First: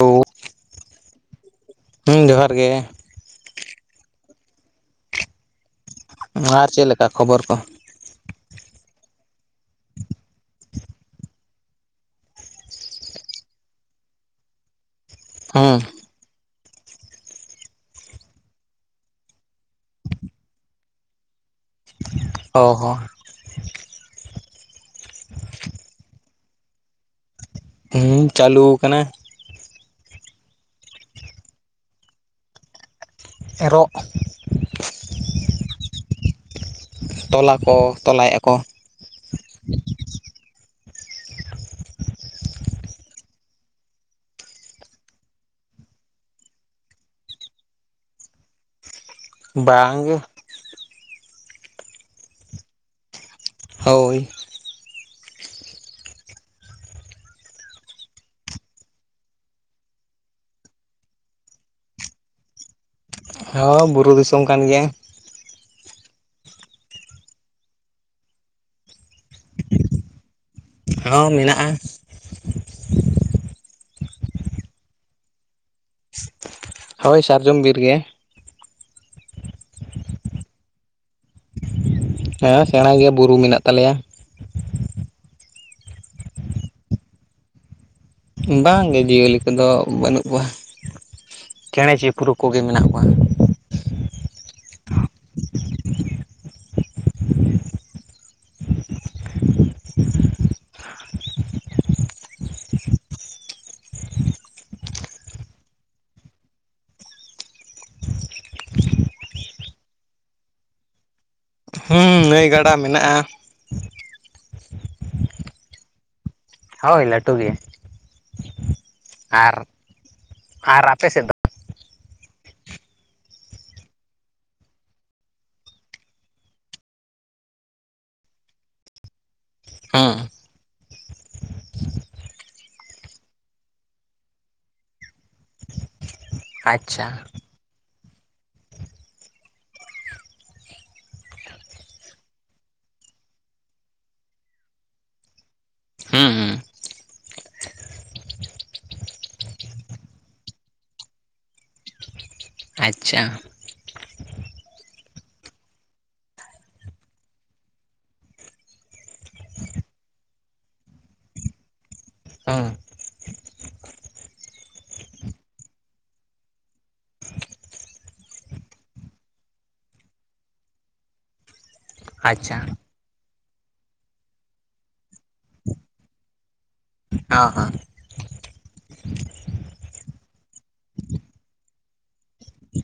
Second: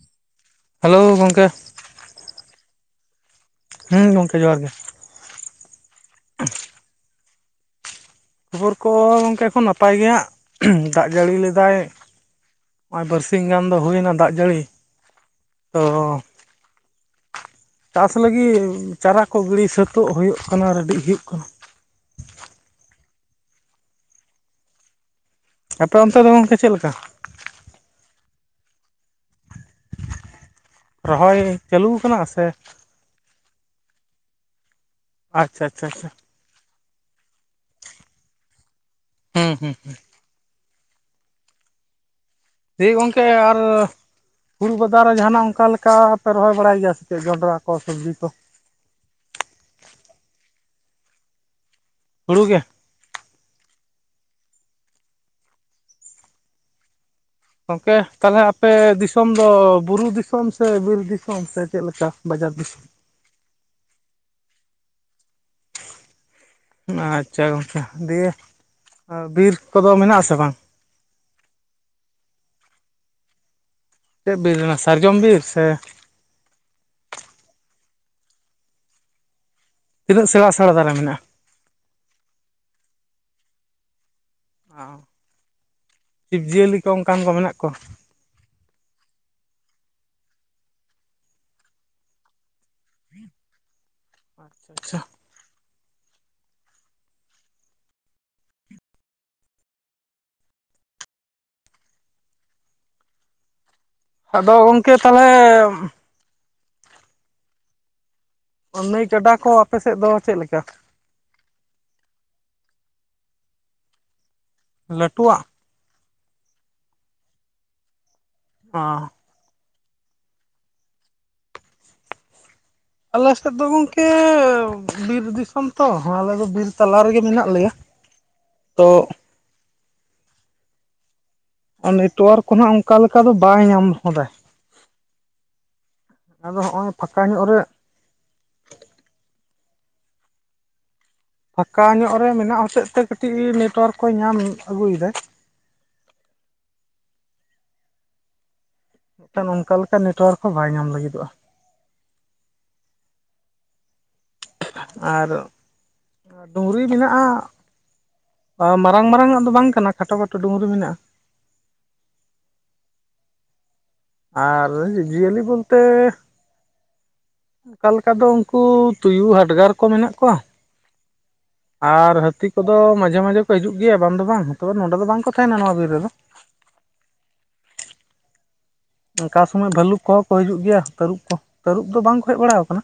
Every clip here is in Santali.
ᱦᱮᱞᱳ ᱦᱟᱹᱣ [unintelligible] ᱜᱚᱝᱠᱮ ᱦᱮᱸ ᱡᱚᱦᱟᱨ ᱜᱮ ᱦᱩᱸ ᱜᱚᱝᱠᱮ ᱡᱚᱦᱟᱨ ᱜᱮ ᱟᱨ ᱪᱮᱫ ᱞᱮᱠᱟ ᱠᱷᱚᱵᱚᱨ ᱠᱚ? ᱠᱷᱚᱵᱚᱨ ᱠᱚ ᱜᱚᱝᱠᱮ ᱮᱠᱷᱚᱱ ᱱᱟᱯᱟᱭ ᱜᱮᱭᱟ ᱫᱟᱜ ᱡᱟᱹᱲᱤ ᱮᱫᱟᱭ᱾ ᱱᱚᱜᱼᱚᱭ ᱵᱟᱨ ᱥᱤᱧ ᱜᱟᱱ ᱫᱚ ᱦᱩᱭᱱᱟ ᱫᱟᱜ ᱡᱟᱹᱲᱤ ᱛᱚ ᱦᱮᱸ ᱪᱟᱥ ᱞᱟᱹᱜᱤᱫ ᱪᱟᱨᱟ ᱠᱚ ᱜᱤᱲᱤ ᱥᱟᱹᱛᱟᱹᱜ ᱦᱩᱭᱩᱜ ᱠᱟᱱᱟ ᱨᱮᱰᱤ ᱦᱩᱭᱩᱜ ᱠᱟᱱᱟ᱾ ᱚ ᱦᱚᱸ ᱟᱯᱮ ᱚᱱᱛᱮ ᱫᱚ ᱜᱚᱝᱠᱮ ᱪᱮᱫ ᱞᱮᱠᱟ? ᱦᱮᱸ ᱪᱟᱹᱞᱩ ᱟᱠᱟᱱᱟ ᱨᱚᱦᱚᱭ ᱪᱟᱹᱞᱩ ᱟᱠᱟᱱᱟ ᱥᱮ? ᱮᱨᱚᱜ ᱟᱪᱪᱷᱟ ᱟᱪᱪᱷᱟ ᱟᱪᱪᱷᱟ ᱛᱚᱞᱟ ᱠᱚ ᱛᱚᱞᱟᱭᱮᱫᱼᱟ ᱠᱚ ᱦᱩᱸ ᱦᱩᱸ ᱦᱩᱸ [unintelligible] ᱜᱚᱝᱠᱮ ᱟᱨ ᱦᱩᱲᱩ ᱵᱟᱫᱷᱟ ᱨᱮ ᱡᱟᱦᱟᱱᱟᱜ ᱚᱱᱠᱟ ᱞᱮᱠᱟ ᱯᱮ ᱨᱚᱦᱚᱭ ᱵᱟᱲᱟᱭ ᱜᱮᱭᱟ ᱥᱮ ᱪᱮᱫ ᱡᱚᱱᱰᱨᱟ ᱠᱚ ᱥᱚᱵᱽᱡᱤ ᱠᱚ? ᱵᱟᱝ ᱜᱮ ᱦᱩᱲᱩ ᱜᱮ ᱦᱳᱭ ᱜᱚᱝᱠᱮ ᱛᱟᱦᱞᱮ ᱟᱯᱮ ᱫᱤᱥᱚᱢ ᱫᱚ ᱵᱩᱨᱩ ᱫᱤᱥᱚᱢ ᱥᱮ ᱵᱤᱨ ᱫᱤᱥᱚᱢ ᱥᱮ ᱪᱮᱫ ᱞᱮᱠᱟ ᱵᱟᱡᱟᱨ ᱫᱤᱥᱚᱢ? ᱦᱳᱭ ᱵᱩᱨᱩ ᱫᱤᱥᱚᱢ ᱠᱟᱱ ᱜᱮᱭᱟ ᱟᱪᱪᱷᱟ ᱜᱚᱝᱠᱮ ᱫᱤᱭᱮ ᱵᱤᱨ ᱠᱚ ᱫᱚ ᱢᱮᱱᱟᱜᱼᱟ ᱥᱮ ᱵᱟᱝ? ᱦᱚᱸ ᱢᱮᱱᱟᱜᱼᱟ ᱪᱮᱫ ᱵᱤᱨ ᱚᱱᱟ ᱥᱟᱨᱡᱚᱢ ᱵᱤᱨ ᱥᱮ? ᱦᱳᱭ ᱥᱟᱨᱡᱚᱢ ᱵᱤᱨ ᱜᱮ ᱛᱤᱱᱟᱹᱜ ᱥᱮᱬᱟ ᱥᱮᱬᱟ ᱫᱟᱨᱮ ᱢᱮᱱᱟᱜᱼᱟ? ᱦᱮᱸ ᱥᱮᱬᱟ ᱜᱮᱭᱟ ᱵᱩᱨᱩ ᱢᱮᱱᱟᱜ ᱛᱟᱞᱮ ᱭᱟ ᱚ ᱡᱤᱵ ᱡᱤᱭᱟᱹᱞᱤ ᱠᱚ ᱚᱱᱠᱟᱱ ᱠᱚ ᱢᱮᱱᱟᱜ ᱠᱚᱣᱟ? ᱵᱟᱝᱜᱮ ᱡᱤᱭᱟᱹᱞᱤ ᱠᱚ ᱫᱚ ᱵᱟᱹᱱᱩᱜ ᱠᱚᱣᱟ ᱪᱮᱬᱮ ᱪᱤᱯᱨᱩ ᱠᱚᱜᱮ ᱢᱮᱱᱟᱜ ᱠᱚᱣᱟ ᱟᱪᱪᱷᱟ ᱟᱪᱪᱷᱟ ᱟᱫᱚ ᱜᱚᱝᱠᱮ ᱛᱟᱦᱞᱮ ᱱᱟᱹᱭ ᱜᱟᱰᱟ ᱠᱚ ᱟᱯᱮ ᱥᱮᱫ ᱫᱚ ᱪᱮᱫ ᱞᱮᱠᱟ? ᱦᱩᱸ ᱱᱟᱹᱭ ᱜᱟᱰᱟ ᱢᱮᱱᱟᱜᱼᱟ ᱞᱟᱹᱴᱩᱣᱟᱜ ᱦᱳᱭ ᱞᱟᱹᱴᱩ ᱜᱮ ᱚᱻ ᱟᱨ ᱟᱨ ᱟᱯᱮ ᱥᱮᱫ ᱫᱚ? ᱟᱞᱮ ᱥᱮᱫ ᱫᱚ ᱜᱚᱝᱠᱮ ᱵᱤᱨ ᱫᱤᱥᱚᱢ ᱛᱚ ᱟᱞᱮ ᱫᱚ ᱵᱤᱨ ᱛᱟᱞᱟ ᱨᱮ ᱜᱮ ᱢᱮᱱᱟᱜ ᱞᱮᱭᱟ [inaudible] ᱛᱚ ᱦᱮᱸ ᱱᱮᱴᱚᱣᱟᱨᱠ ᱠᱚᱦᱟᱸᱜ ᱚᱱᱠᱟ ᱞᱮᱠᱟ ᱫᱚ ᱵᱟᱭ ᱧᱟᱢ ᱦᱚᱫᱟ ᱟᱫᱚ ᱦᱚᱸᱜᱼᱚᱭ ᱟᱪᱪᱷᱟ ᱯᱷᱟᱸᱠᱟ ᱧᱚᱜ ᱨᱮ ᱯᱷᱟᱠᱟ ᱧᱚᱜ ᱨᱮ ᱢᱮᱱᱟᱜ ᱦᱚᱛᱮ ᱛᱮ ᱠᱟᱹᱴᱤᱡ ᱱᱮᱴᱚᱣᱟᱨᱠ ᱠᱚᱭ ᱧᱟᱢ ᱟᱹᱜᱩᱭᱮᱫᱟ ᱦᱮᱸ ᱦᱮᱸ ᱮᱠᱷᱟᱱ ᱚᱱᱠᱟ ᱞᱮᱠᱟ ᱱᱮᱴᱣᱟᱨᱠ ᱦᱚᱸ ᱵᱟᱭ ᱧᱟᱢ ᱞᱟᱹᱜᱤᱫᱚᱜᱼᱟ ᱟᱪᱷᱟ ᱟᱨ ᱰᱩᱝᱨᱤ ᱢᱮᱱᱟᱜᱼᱟ ᱢᱟᱨᱟᱝ ᱢᱟᱨᱟᱝ ᱟᱜ ᱫᱚ ᱵᱟᱝ ᱠᱟᱱᱟ ᱠᱷᱟᱴᱚ ᱠᱷᱟᱴᱚ ᱰᱩᱝᱨᱤ ᱢᱮᱱᱟᱜᱼᱟ ᱦᱮᱸ ᱟᱨ ᱡᱤᱭᱟᱹᱞᱤ ᱵᱚᱞᱛᱮᱻ ᱚᱱᱠᱟ ᱞᱮᱠᱟ ᱫᱚ ᱩᱱᱠᱩ ᱛᱩᱭᱩ ᱦᱟᱰᱜᱟᱨ ᱠᱚ ᱢᱮᱱᱟᱜ ᱠᱚᱣᱟ ᱟᱨ ᱦᱟᱹᱛᱤ ᱟᱪᱪᱷᱟ ᱠᱚᱫᱚ ᱢᱟᱡᱷᱮ ᱢᱟᱡᱷᱮ ᱠᱚ ᱟᱨ ᱦᱟᱹᱛᱤ ᱠᱚᱫᱚ ᱢᱟᱸᱡᱷᱮ ᱢᱟᱸᱡᱷᱮ ᱠᱚ ᱦᱤᱡᱩᱜ ᱜᱮᱭᱟ ᱵᱟᱝ ᱫᱚ ᱵᱟᱝ ᱛᱚ ᱱᱚᱰᱮ ᱫᱚ ᱵᱟᱝᱠᱚ ᱛᱟᱦᱮᱱᱟ ᱱᱚᱣᱟ ᱵᱤᱨ ᱨᱮᱫᱚ ᱚ ᱦᱚᱸ ᱚᱱᱠᱟ ᱥᱚᱢᱚᱭ ᱵᱷᱟᱹᱞᱩᱠ ᱠᱚᱦᱚᱸ ᱠᱚ ᱦᱤᱡᱩᱜ ᱜᱮᱭᱟ ᱛᱟᱹᱨᱩᱵᱽ ᱠᱚ ᱛᱟᱹᱨᱩᱵᱽ ᱫᱚ ᱵᱟᱝ ᱠᱚ ᱦᱮᱡ ᱵᱟᱲᱟ ᱟᱠᱟᱱᱟ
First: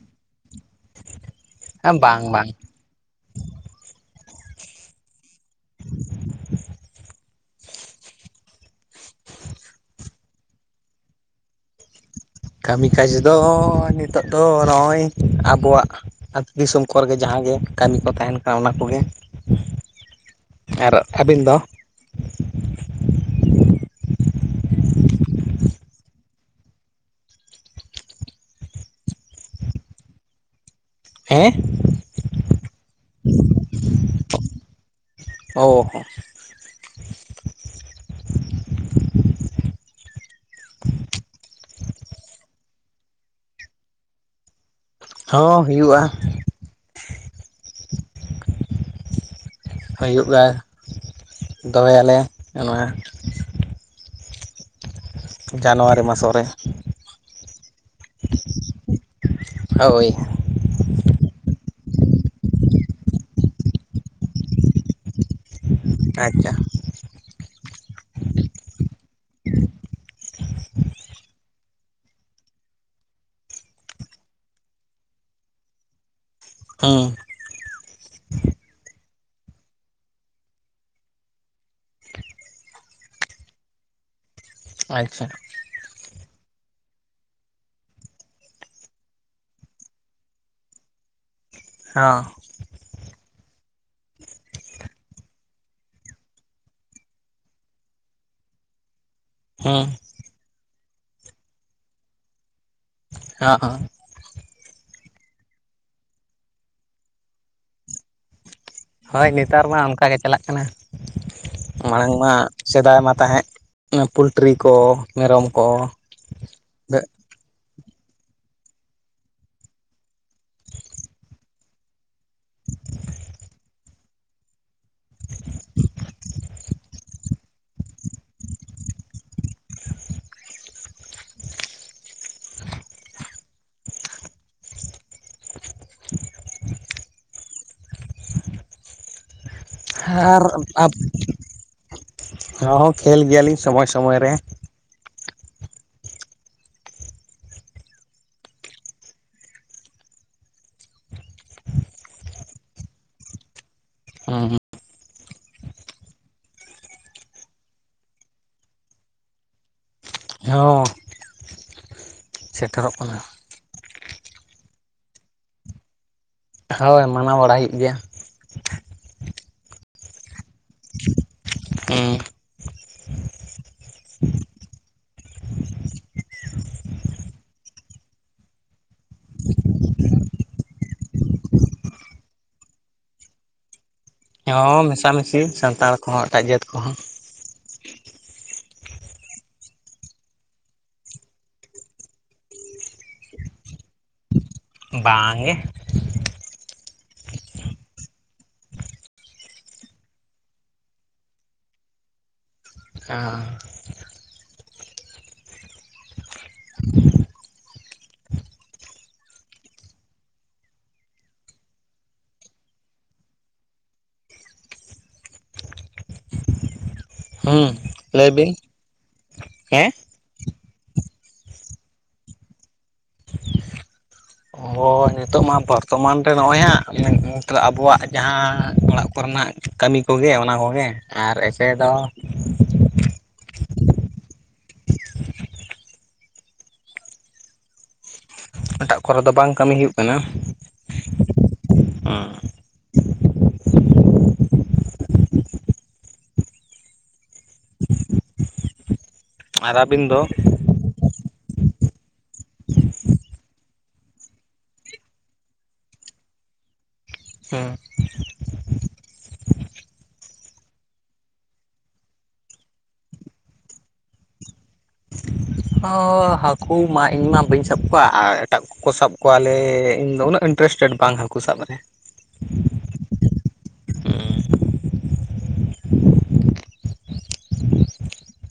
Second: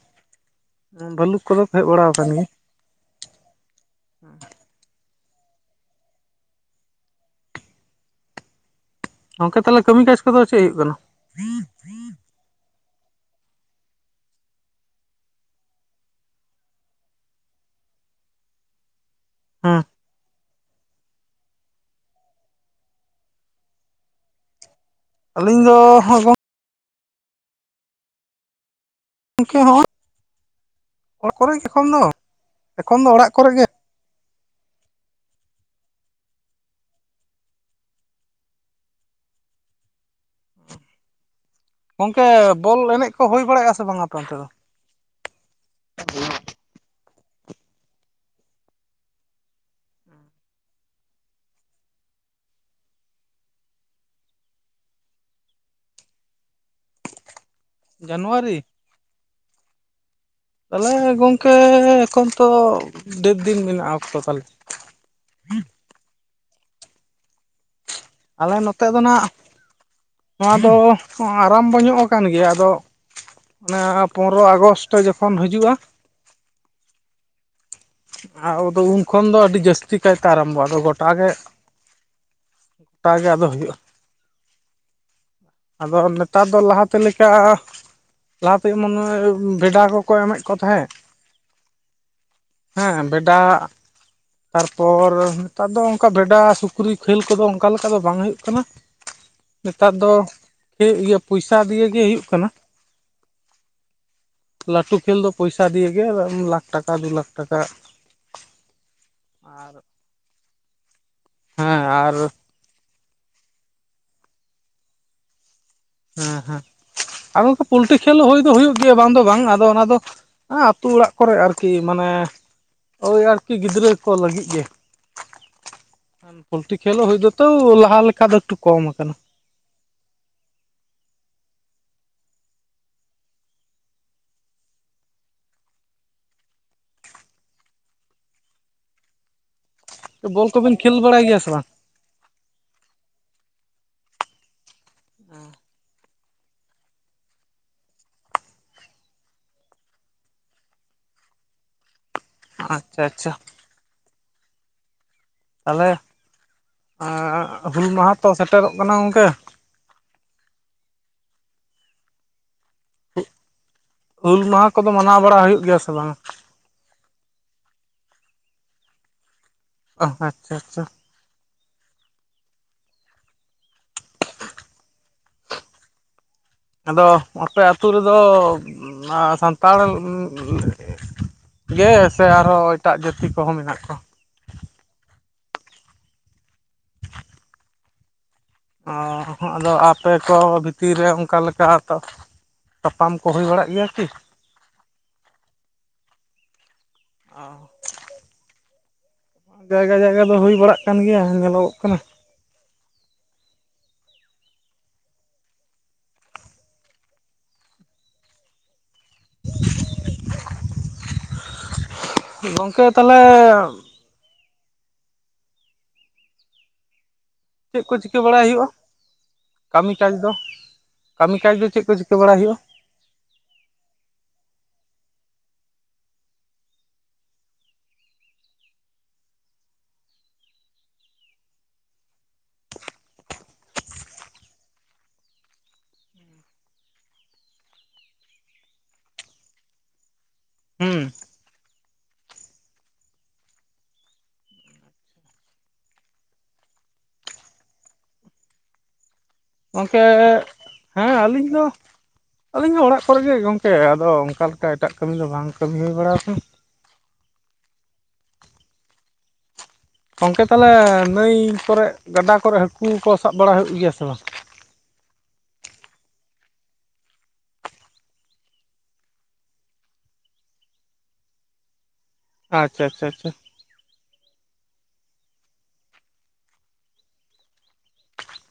ᱵᱟᱷᱹᱞᱩᱠ ᱠᱚᱫᱚ ᱠᱚ ᱦᱮᱡ ᱦᱚᱸ ᱵᱟᱲᱟ ᱵᱟᱝ ᱟᱠᱟᱱ ᱵᱟᱝ ᱜᱮᱭᱟ ᱜᱚᱝᱠᱮ ᱛᱟᱦᱚᱞᱮ ᱠᱟᱹᱢᱤ ᱠᱟᱡ ᱠᱚᱫᱚ ᱪᱮᱫ ᱦᱩᱭᱩᱜ ᱠᱟᱱᱟ? ᱠᱟᱹᱢᱤ ᱠᱟᱡᱽ ᱫᱚ ᱱᱤᱛᱚᱜ ᱫᱚ ᱱᱚᱜᱼᱚᱭ ᱟᱵᱚᱣᱟᱜ ᱟᱹᱛᱩ ᱫᱤᱥᱚᱢ ᱠᱚᱨᱮᱜᱮ ᱡᱟᱦᱟᱸᱜᱮ ᱠᱟᱹᱢᱤ ᱠᱚ ᱛᱟᱦᱮᱱ ᱠᱟᱱᱟ ᱚᱱᱟ ᱠᱚᱜᱮ ᱦᱮᱸ ᱟᱨ ᱟᱹᱵᱤᱱ ᱫᱚ ᱟᱹᱞᱤᱧ ᱫᱚ ᱜᱚᱢᱠᱮ ᱦᱚᱸ ᱚᱲᱟᱜ ᱠᱚᱨᱮ ᱦᱮᱸ ᱮᱠᱷᱚᱱ ᱫᱚ ᱮᱠᱷᱚᱱ ᱫᱚ ᱚᱲᱟᱜ ᱠᱚᱨᱮ ᱜᱮ ᱚ ᱦᱚᱸ ᱜᱚᱝᱠᱮ ᱵᱚᱞ ᱮᱱᱮᱡ ᱠᱚ ᱦᱩᱭ ᱵᱟᱲᱟᱭᱟᱜᱼᱟ ᱥᱮ ᱵᱟᱝ ᱟᱯᱮ ᱚᱱᱛᱮ ᱫᱚ ᱦᱚᱸ ᱦᱩᱭᱩᱜᱼᱟ ᱦᱩᱭᱩᱜᱼᱟ ᱫᱚᱦᱚᱭᱟᱞᱮ ᱱᱚᱣᱟ ᱡᱟᱱᱩᱣᱟᱨᱤ ᱢᱟᱥᱚ ᱨᱮ ᱡᱟᱱᱩᱣᱟᱨᱤ ᱦᱳᱭ ᱛᱟᱦᱚᱞᱮ ᱜᱚᱝᱠᱮ ᱮᱠᱷᱚᱱ ᱛᱚ ᱰᱷᱮᱨ ᱫᱤᱱ ᱢᱮᱱᱟᱜᱼᱟ ᱚᱠᱛᱚ ᱛᱟᱦᱚᱞᱮ ᱟᱪᱷᱟ ᱟᱞᱮ ᱱᱚᱛᱮ ᱫᱚ ᱱᱟᱜ ᱱᱚᱣᱟ ᱫᱚ ᱟᱨᱟᱢ ᱰᱚ ᱧᱚᱜ ᱟᱠᱟᱱ ᱜᱮᱭᱟ ᱟᱫᱚ ᱚᱱᱟᱱ ᱯᱚᱱᱮᱨᱚ ᱟᱜᱚᱥᱴ ᱡᱚᱠᱷᱚᱱ ᱦᱤᱡᱩᱜᱼᱟ ᱦᱮᱸ ᱟᱫᱚ ᱩᱱ ᱠᱷᱚᱱ ᱫᱚ ᱟᱹᱰᱤ ᱡᱟᱹᱥᱛᱤ ᱠᱟᱭᱛᱮ ᱟᱨᱟᱢᱵᱚᱜᱼᱟ ᱟᱫᱚ ᱜᱚᱴᱟᱜᱮ ᱜᱚᱴᱟᱜ ᱜᱮ ᱟᱫᱚ ᱦᱩᱭᱩᱜᱼᱟ ᱟᱪᱷᱟ ᱟᱫᱚ ᱱᱮᱛᱟᱨ ᱫᱚ ᱞᱟᱦᱟᱛᱮ ᱞᱮᱠᱟ ᱞᱟᱦᱟᱛᱮ ᱢᱚᱱᱮ ᱵᱷᱮᱰᱟ ᱠᱚᱠᱚ ᱮᱢᱮᱫ ᱠᱚ ᱛᱟᱦᱮᱸᱫ ᱦᱮᱸ ᱦᱮᱸ ᱵᱷᱮᱰᱟ ᱛᱟᱨᱯᱚᱨ ᱱᱮᱛᱟᱨ ᱫᱚ ᱚᱱᱠᱟ ᱵᱷᱮᱰᱟ ᱥᱩᱠᱨᱤ ᱠᱷᱮᱹᱞ ᱠᱚᱫᱚ ᱚᱱᱠᱟ ᱞᱮᱠᱟ ᱫᱚ ᱵᱟᱝ ᱦᱩᱭᱩᱜ ᱠᱟᱱᱟ ᱦᱩᱸ ᱱᱮᱛᱟᱨ ᱫᱚ ᱦᱩᱭᱩᱜ ᱜᱮᱭᱟ ᱯᱚᱭᱥᱟ ᱫᱤᱭᱮ ᱜᱮ ᱦᱩᱭᱩᱜ ᱠᱟᱱᱟ ᱦᱮᱸ ᱦᱮᱸ ᱞᱟᱹᱴᱩ ᱠᱷᱮᱞ ᱫᱚ ᱯᱚᱭᱥᱟ ᱫᱤᱭᱮ ᱜᱮ ᱞᱟᱠᱷ ᱴᱟᱠᱟ ᱫᱩ ᱞᱟᱠᱷ ᱴᱟᱠᱟ ᱦᱳᱭ ᱱᱮᱛᱟᱨ ᱟᱨ ᱢᱟ ᱚᱱᱠᱟ ᱜᱮ ᱪᱟᱞᱟᱜ ᱠᱟᱱᱟ ᱦᱮᱸ ᱢᱟᱲᱟᱝ ᱟᱨ ᱢᱟ ᱥᱮᱫᱟᱭ ᱢᱟ ᱛᱟᱦᱮᱸ ᱯᱚᱞᱴᱨᱤ ᱠᱚ ᱢᱮᱨᱚᱢ ᱠᱚ ᱦᱮᱸ ᱦᱮᱸ ᱟᱨ ᱜᱚᱢᱠᱟ ᱯᱚᱞᱴᱤ ᱠᱷᱮᱞ ᱦᱩᱭ ᱫᱚ ᱦᱩᱭᱩᱜ ᱜᱮᱭᱟ ᱵᱟᱝ ᱫᱚ ᱵᱟᱝ ᱟᱫᱚ ᱚᱱᱟ ᱫᱚ ᱟᱸ ᱟᱛᱩ ᱚᱲᱟᱜ ᱠᱚᱨᱮ ᱟᱨᱠᱤ ᱢᱟᱱᱮ ᱳᱭ ᱟᱨᱠᱤ ᱜᱤᱫᱽᱨᱟᱹ ᱠᱚ ᱞᱟᱹᱜᱤᱫ ᱜᱮ ᱯᱳᱞᱴᱤ ᱠᱷᱹᱮᱞᱳ ᱦᱩᱭ ᱫᱚᱛᱚ ᱞᱟᱦᱟ ᱞᱮᱠᱟ ᱫᱚ ᱮᱠᱴᱩ ᱠᱚᱢ ᱠᱟᱱᱟ ᱟᱨ ᱵᱚᱞ ᱠᱚᱵᱤᱱ ᱠᱷᱮᱞ ᱵᱟᱲᱟᱭ ᱜᱮᱭᱟ ᱥᱮ ᱵᱟᱝ ᱦᱚᱸ ᱠᱷᱮᱞ ᱜᱮᱭᱟᱞᱤᱧ ᱥᱚᱢᱚᱭ ᱥᱚᱢᱚᱭ ᱨᱮ ᱚ ᱟᱪᱪᱷᱟ ᱟᱪᱪᱷᱟ ᱛᱟᱦᱚᱞᱮ ᱦᱩᱞ ᱢᱟᱦᱟ ᱛᱚ ᱥᱮᱴᱮᱨᱚᱜ ᱠᱟᱱᱟ ᱜᱚᱝᱠᱮ ᱦᱚᱸ ᱥᱮᱴᱮᱨᱚᱜ ᱠᱟᱱᱟ ᱦᱩᱞ ᱢᱟᱦᱟ ᱠᱚᱫᱚ ᱢᱟᱱᱟᱣ ᱵᱟᱲᱟ ᱦᱩᱭᱩᱜ ᱜᱮᱭᱟ ᱥᱮ ᱵᱟᱝ ᱦᱳᱭ ᱢᱟᱱᱟᱣ ᱵᱟᱲᱟᱭ ᱦᱩᱭᱩᱜ ᱜᱮᱭᱟ ᱚ ᱟᱪᱪᱷᱟ ᱟᱪᱪᱷᱟ ᱦᱩᱸ ᱟᱫᱚ ᱟᱯᱮ ᱟᱹᱛᱩ ᱨᱮᱫᱚ ᱥᱟᱱᱛᱟᱲ ᱜᱮ ᱥᱮ ᱟᱨᱦᱚᱸ ᱮᱴᱟᱜ ᱡᱟᱹᱛᱤ ᱠᱚᱦᱚᱸ ᱢᱮᱱᱟᱜ ᱠᱚᱣᱟ ᱦᱮ ᱢᱮᱥᱟᱢᱤᱥᱤ ᱥᱟᱱᱛᱟᱲ ᱠᱚᱦᱚᱸ ᱮᱴᱟᱜ ᱡᱟᱹᱛ ᱠᱚᱦᱚᱸ ᱚ ᱟᱫᱚ ᱟᱯᱮ ᱠᱚ ᱵᱷᱤᱛᱤᱨ ᱨᱮ ᱚᱱᱠᱟ ᱞᱮᱠᱟᱛᱚ ᱛᱟᱯᱟᱢ ᱠᱚ ᱦᱩᱭ ᱵᱟᱲᱟᱜ ᱜᱮᱭᱟ ᱠᱤ ᱵᱟᱝ ᱜᱮ ᱚᱻ ᱡᱟᱭᱜᱟ ᱡᱟᱭᱜᱟ ᱫᱚ ᱦᱩᱭ ᱵᱟᱲᱟᱜ ᱠᱟᱱ ᱜᱮᱭᱟ ᱧᱮᱞᱚᱜᱚᱜ ᱠᱟᱱᱟ ᱚᱸᱻ ᱜᱚᱢᱠᱮ ᱛᱟᱦᱚᱞᱮ ᱦᱩᱸ ᱪᱮᱫ ᱠᱚ ᱪᱤᱠᱟᱹ ᱞᱟᱹᱭ ᱵᱟᱲᱟᱭ ᱵᱤᱱ ᱦᱩᱭᱩᱜ-ᱟ ᱠᱟᱹᱢᱤ ᱦᱮᱸ ᱠᱟᱡᱽ ᱫᱚ? ᱠᱟᱹᱢᱤ ᱠᱟᱡᱽ ᱫᱚ ᱪᱮᱫ ᱠᱚ ᱪᱤᱠᱟᱹ ᱵᱟᱲᱟᱭ ᱦᱩᱭᱩᱜ-ᱟ? ᱦᱳᱭ ᱱᱤᱛᱚᱜ ᱢᱟ ᱵᱚᱨᱛᱚᱢᱟᱱ ᱨᱮ ᱱᱚᱜᱼᱚᱭ ᱦᱟᱸᱜ ᱟᱵᱚᱣᱟᱜ ᱡᱟᱦᱟᱸ ᱚᱲᱟᱜ ᱠᱚᱨᱮᱱᱟᱜ ᱠᱟᱹᱢᱤ ᱠᱚᱜᱮ ᱚᱱᱟ ᱠᱚᱜᱮ ᱟᱨ ᱮᱥᱮ ᱫᱚ ᱮᱴᱟᱜ ᱠᱚᱨᱮ ᱫᱚ ᱵᱟᱝ ᱠᱟᱹᱢᱤ ᱦᱩᱭᱩᱜ ᱠᱟᱱᱟ ᱦᱩᱸ ᱚᱻ ᱟᱨ ᱜᱚᱝᱠᱮ ᱟᱹᱵᱤᱱ ᱫᱚ ᱦᱮᱸ ᱟᱹᱞᱤᱧ ᱫᱚ ᱟᱹᱞᱤᱧ ᱫᱚ ᱚᱲᱟᱜ ᱠᱚᱨᱮᱜᱮ ᱜᱚᱢᱠᱮ ᱟᱫᱚ ᱚᱱᱠᱟ ᱞᱮᱠᱟ ᱮᱴᱟᱜ ᱠᱟᱹᱢᱤ ᱫᱚ ᱵᱟᱝ ᱠᱟᱹᱢᱤ ᱦᱩᱭ ᱵᱟᱲᱟᱣ ᱟᱠᱟᱱᱟ ᱦᱮᱸ ᱜᱚᱢᱠᱮ ᱛᱟᱦᱚᱞᱮ ᱱᱟᱹᱭ ᱠᱚᱨᱮ ᱜᱟᱰᱟ ᱠᱚᱨᱮ ᱦᱟᱹᱠᱩ ᱠᱚ ᱥᱟᱵ ᱵᱟᱲᱟ ᱦᱩᱭᱩᱜ ᱜᱮᱭᱟ ᱥᱮ ᱵᱟᱝ? ᱦᱚᱸ ᱦᱟᱹᱠᱩ ᱢᱟ ᱤᱧ ᱢᱟ ᱵᱟᱹᱧ ᱥᱟᱵ ᱠᱚᱣᱟ ᱟᱨ ᱮᱴᱟᱜ ᱠᱚ ᱠᱚ ᱥᱟᱵ ᱠᱚᱣᱟᱞᱮ ᱤᱧ ᱫᱚ ᱩᱱᱟᱹᱜ ᱤᱱᱴᱟᱨᱮᱥᱴᱮᱰ ᱵᱟᱝ ᱦᱟᱹᱠᱩ ᱥᱟᱵ ᱨᱮ ᱟᱪᱪᱷᱟ ᱟᱪᱪᱷᱟ ᱟᱪᱪᱷᱟ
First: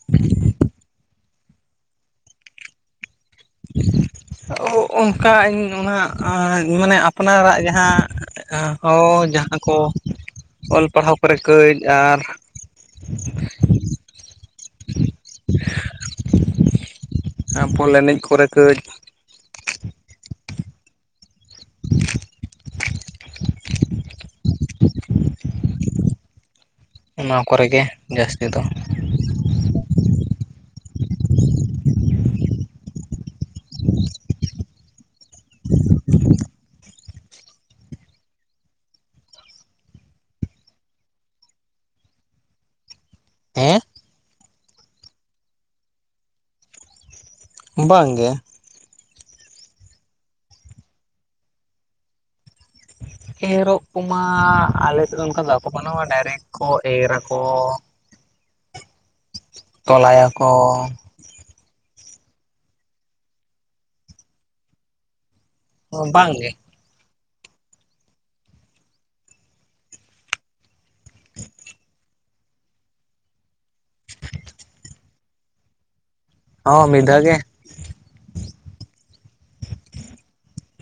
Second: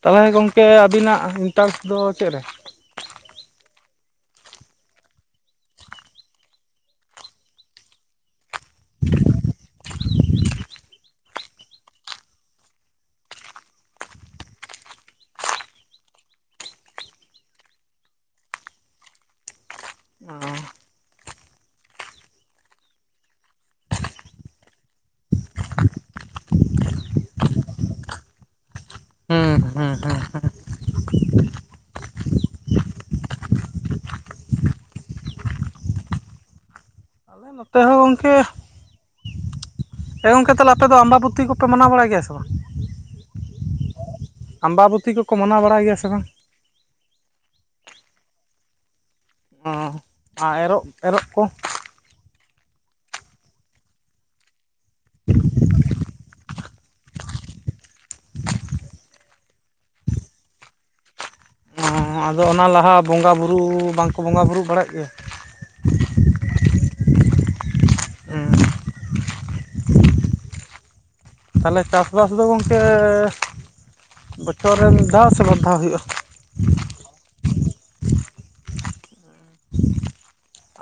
ᱛᱟᱦᱚᱞᱮ ᱜᱚᱢᱠᱮ ᱟᱹᱵᱤᱱᱟᱜ ᱤᱱᱴᱟᱨᱮᱥᱴ ᱫᱚ ᱪᱮᱫ ᱨᱮ? ᱚᱱᱠᱟ ᱤᱧ ᱚᱱᱟ ᱢᱟᱱᱮ ᱟᱯᱱᱟᱨᱟᱜ ᱡᱟᱦᱟᱸ ᱦᱚᱸ ᱡᱟᱦᱟᱸ ᱠᱚ ᱚᱞ ᱯᱟᱲᱦᱟᱣ ᱠᱚᱨᱮ ᱠᱟᱹᱡ ᱟᱨ [inaudible] ᱵᱚᱞ ᱮᱱᱮᱡ ᱠᱚᱨᱮ ᱠᱟᱹᱡ ᱚᱻ ᱚᱱᱟ ᱠᱚᱨᱮ ᱜᱮ ᱡᱟᱹᱥᱛᱤ ᱫᱚ ᱦᱩᱸ ᱦᱩᱸ ᱦᱩᱸ ᱦᱩᱸ ᱟᱫᱚ ᱜᱚᱝᱠᱮ ᱮ ᱜᱚᱢᱠᱮ ᱟᱯᱮ ᱫᱚ ᱟᱢᱵᱟᱵᱚᱛᱤ ᱠᱚᱯᱮ ᱢᱟᱱᱟᱣ ᱵᱟᱲᱟᱭ ᱜᱮᱭᱟ ᱥᱮ ᱵᱟᱝ? ᱦᱮᱸ ᱟᱢᱵᱟᱵᱚᱛᱤ ᱠᱚᱠᱚ ᱢᱟᱱᱟᱣ ᱵᱟᱲᱟᱭ ᱜᱮᱭᱟ ᱥᱮ ᱵᱟᱝ? ᱵᱟᱝ ᱜᱮ ᱚᱸ ᱟᱨ ᱮᱨᱚᱜ ᱮᱨᱚᱜ ᱠᱚ ᱮᱨᱚᱜ ᱠᱚᱢᱟ ᱟᱞᱮ ᱥᱮᱫ ᱫᱚ ᱚᱱᱠᱟ ᱫᱚ ᱵᱟᱠᱚ ᱢᱟᱱᱟᱣᱟ ᱰᱟᱭᱨᱮᱠᱴ ᱠᱚ ᱮᱨ ᱟᱠᱚ ᱛᱚᱞᱟᱭᱟᱠᱚ ᱚᱸ ᱟᱫᱚ ᱚᱱᱟ ᱞᱟᱦᱟ ᱵᱚᱸᱜᱟ ᱵᱩᱨᱩ ᱵᱟᱝᱠᱚ ᱵᱚᱸᱜᱟ ᱵᱩᱨᱩᱜ ᱵᱟᱲᱟᱜ ᱜᱮᱭᱟ ᱵᱟᱝ ᱜᱮ ᱩᱸᱻ [inaudible] ᱛᱟᱦᱚᱞᱮ ᱪᱟᱥᱵᱟᱥ ᱫᱚ ᱜᱚᱢᱠᱮ ᱵᱚᱪᱷᱚᱨ ᱨᱮ ᱢᱤᱫ ᱫᱷᱟᱣ ᱥᱮ ᱵᱟᱨ ᱫᱷᱟᱣ ᱦᱩᱭᱩᱜᱼᱟ? ᱦᱚᱸ ᱢᱤᱫ ᱫᱷᱟᱣ ᱜᱮ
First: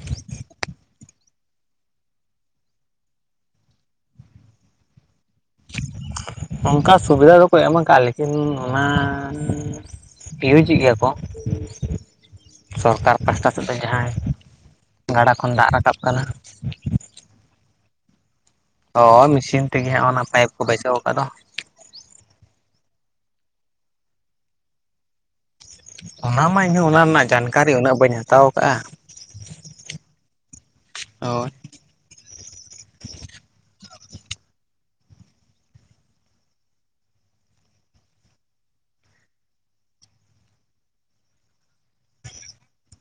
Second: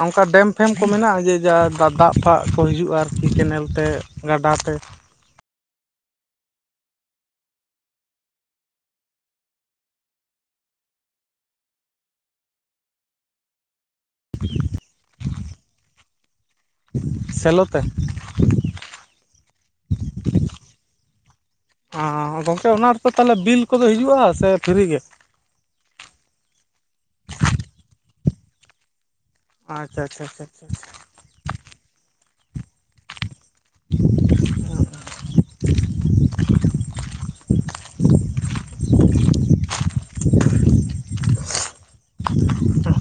ᱚᱱᱠᱟ ᱰᱮᱢ ᱯᱷᱮᱢ ᱠᱚ ᱢᱮᱱᱟᱜᱼᱟ ᱡᱮ ᱡᱟ ᱫᱟᱜ ᱯᱷᱟᱜ ᱠᱚ ᱦᱤᱡᱩᱜᱼᱟ ᱟᱨᱠᱤ ᱠᱮᱱᱮᱞ ᱛᱮ? ᱜᱟᱰᱟᱛᱮ ᱚᱱᱠᱟ ᱥᱩᱵᱤᱫᱷᱟ ᱫᱚᱠᱚ ᱮᱢ ᱠᱟᱜᱼᱟ ᱞᱮᱠᱤᱱ ᱚᱱᱟ ᱤᱭᱩᱡᱽ ᱮᱫ ᱜᱮᱭᱟ ᱠᱚ ᱥᱚᱨᱠᱟᱨ ᱯᱟᱥᱴᱟ ᱥᱮᱫ ᱛᱮ ᱡᱟᱦᱟᱸᱭ [inaudible] ᱜᱟᱰᱟ ᱠᱷᱚᱱ ᱫᱟᱜ ᱨᱟᱠᱟᱵ ᱠᱟᱱᱟ ᱥᱮᱞᱳ ᱛᱮ ᱦᱚ ᱢᱮᱥᱤᱱ ᱛᱮᱜᱮ ᱚᱱᱟ ᱯᱟᱭᱤᱯ ᱠᱚ ᱵᱟᱹᱭᱥᱟᱹᱣ ᱠᱟᱜᱼᱫᱚ ᱜᱚᱝᱠᱮ ᱚᱱᱟ ᱨᱮᱫᱚ ᱛᱟᱦᱚᱞᱮ ᱵᱤᱞ ᱠᱚᱫᱚ ᱦᱤᱡᱩᱜᱼᱟ ᱥᱮ ᱯᱷᱤᱨᱤ ᱜᱮ? ᱚᱱᱟᱢᱟ ᱤᱧ ᱦᱚᱸ ᱚᱱᱟ ᱨᱮᱱᱟᱜ ᱡᱟᱱᱠᱟᱨᱤ ᱩᱱᱟᱹᱜ ᱵᱟᱹᱧ ᱦᱟᱛᱟᱣ ᱠᱟᱜᱼᱟ ᱟᱪᱪᱷᱟ ᱟᱪᱪᱷᱟ ᱟᱪᱪᱷᱟ ᱟᱪᱪᱷᱟ ᱦᱳᱭ [unintelligible] ᱟᱨ [unintelligible]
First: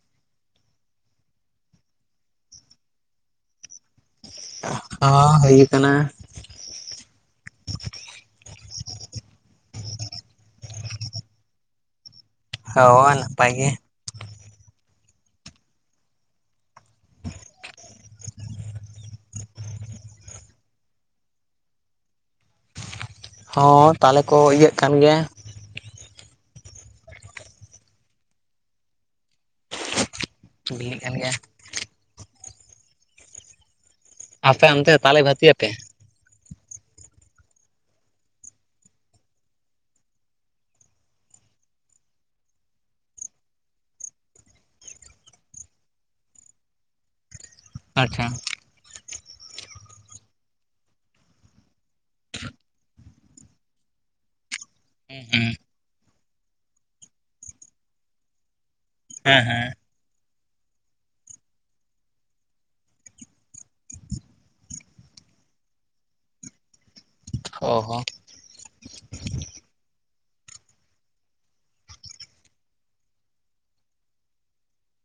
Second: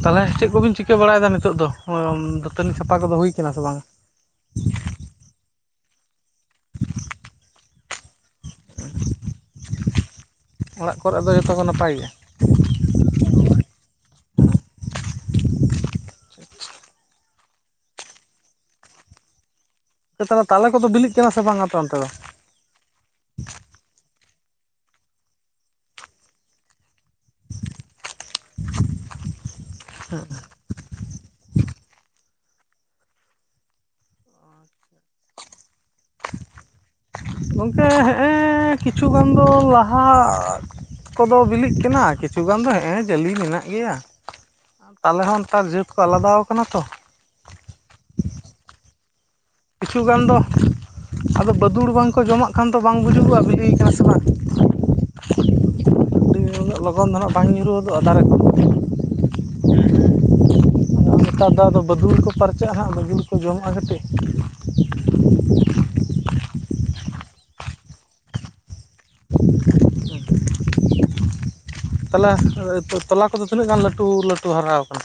ᱛᱟᱦᱚᱞᱮ ᱪᱮᱫ ᱠᱚᱵᱤᱱ ᱪᱤᱠᱟᱹ ᱵᱟᱲᱟᱭᱮᱫᱟ ᱱᱤᱛᱚᱜ ᱫᱚ ᱫᱟᱹᱛᱟᱹᱱᱤ ᱥᱟᱯᱟ ᱠᱚᱫᱚ ᱦᱩᱭ ᱠᱟᱱᱟ ᱥᱮ ᱵᱟᱝ ᱚᱸ ᱦᱩᱭ ᱠᱟᱱᱟ ᱟᱨ [inaudible] ᱚᱲᱟᱜ ᱠᱚᱨᱮ ᱫᱚ ᱡᱷᱚᱛᱚ ᱠᱚ ᱱᱟᱯᱟᱭ ᱜᱮᱭᱟ ᱦᱳᱭ ᱱᱟᱯᱟᱭ ᱜᱮ ᱛᱟᱞᱮ ᱠᱚᱫᱚ ᱵᱤᱞᱤᱜ ᱠᱟᱱᱟ ᱥᱮ ᱵᱟᱝᱟ ᱟᱯᱮ ᱚᱱᱛᱮ ᱫᱚ ᱦᱚᱸ ᱛᱟᱦᱚᱞᱮ ᱠᱚ ᱤᱭᱟᱹᱜ ᱠᱟᱱ ᱜᱮᱭᱟ ᱦ [unintelligible] ᱵᱤᱞᱤᱜ ᱠᱟᱱ ᱜᱮᱭᱟ ᱟᱯᱮ ᱚᱱᱛᱮ ᱛᱟᱞᱮ ᱵᱷᱟᱹᱛᱤᱭᱟᱯᱮ ᱜᱚᱝᱠᱮ ᱦᱮᱸᱼᱮ ᱠᱤᱪᱷᱩ ᱜᱟᱱ ᱫᱚ ᱞᱟᱦᱟ ᱠᱚᱫᱚ ᱵᱤᱞᱤᱜ ᱠᱟᱱᱟ ᱠᱤᱪᱷᱩ ᱜᱟᱱ ᱫᱚ ᱦᱮᱸ ᱮ ᱡᱟᱹᱞᱤ ᱢᱮᱱᱟᱜ ᱜᱮᱭᱟ ᱛᱟᱞᱮ ᱦᱚᱸ ᱱᱮᱛᱟᱨ ᱡᱟᱹᱛ ᱠᱚ ᱟᱞᱟᱫᱟᱣ ᱠᱟᱱᱟ ᱛᱚ ᱟᱪᱪᱷᱟ ᱠᱤᱪᱷᱩ ᱜᱟᱱ ᱫᱚ ᱟᱫᱚ ᱵᱟᱹᱫᱩᱲ ᱵᱟᱝᱠᱚ ᱡᱚᱢᱟᱜ ᱠᱷᱟᱱ ᱫᱚ ᱵᱟᱝ ᱵᱩᱡᱩᱜᱼᱟ ᱵᱤᱞᱤᱭ ᱠᱟᱱᱟ ᱥᱮ ᱵᱟᱝ ᱦᱮᱸ ᱦᱩᱸ ᱩᱱᱟᱹᱜ ᱞᱚᱜᱚᱱ ᱫᱚ ᱱᱟᱜ ᱵᱟᱝ ᱧᱩᱨᱩᱦᱩ ᱦᱚᱫᱚᱜᱼᱟ ᱫᱟᱨᱮ ᱠᱷᱚᱱ ᱦᱮᱸ ᱦᱮᱸ ᱱᱮᱛᱟᱨ ᱫᱚ ᱟᱫᱚ ᱵᱟᱹᱫᱩᱲ ᱠᱚ ᱯᱟᱨᱪᱟᱜᱼᱟ ᱦᱟᱸᱜ ᱵᱟᱹᱫᱩᱲ ᱠᱚ ᱡᱚᱢᱟᱜᱼᱟ ᱠᱟᱹᱴᱤᱡ ᱚ ᱦᱚ ᱦ [inaudible] ᱛᱟᱦᱚᱞᱮ ᱛᱚᱞᱟ ᱠᱚᱫᱚ ᱛᱤᱱᱟᱹᱜ ᱜᱟᱱ ᱞᱟᱹᱴᱩ ᱞᱟᱹᱴᱩ ᱦᱟᱨᱟᱣ ᱠᱟᱱᱟ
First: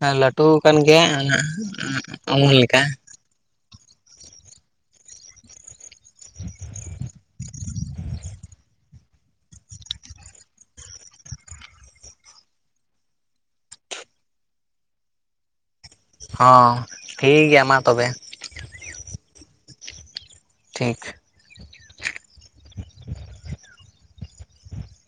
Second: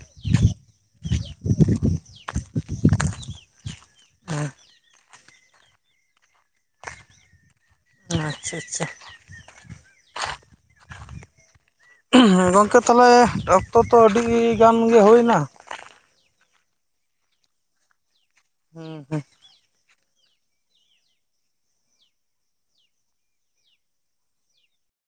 ᱦᱮᱸ ᱞᱟᱹᱴᱩ ᱠᱟᱱ ᱜᱮᱭᱟ ᱚᱱᱟ ᱩᱢᱩᱞ ᱞᱮᱠᱟ [inaudible] ᱟᱪᱪᱷᱟ ᱟᱪᱪᱷᱟ ᱜᱚᱝᱠᱮ ᱛᱟᱦᱚᱞᱮ ᱚᱠᱛᱚ ᱛᱚ ᱟᱹᱰᱤ ᱜᱟᱱ ᱜᱮ ᱦᱩᱭᱮᱱᱟ ᱦᱚᱸ ᱴᱷᱤᱠ ᱜᱮᱭᱟ ᱢᱟ ᱛᱚᱵᱮ ᱦᱩᱸ ᱦᱩᱸ ᱴᱷᱤᱠ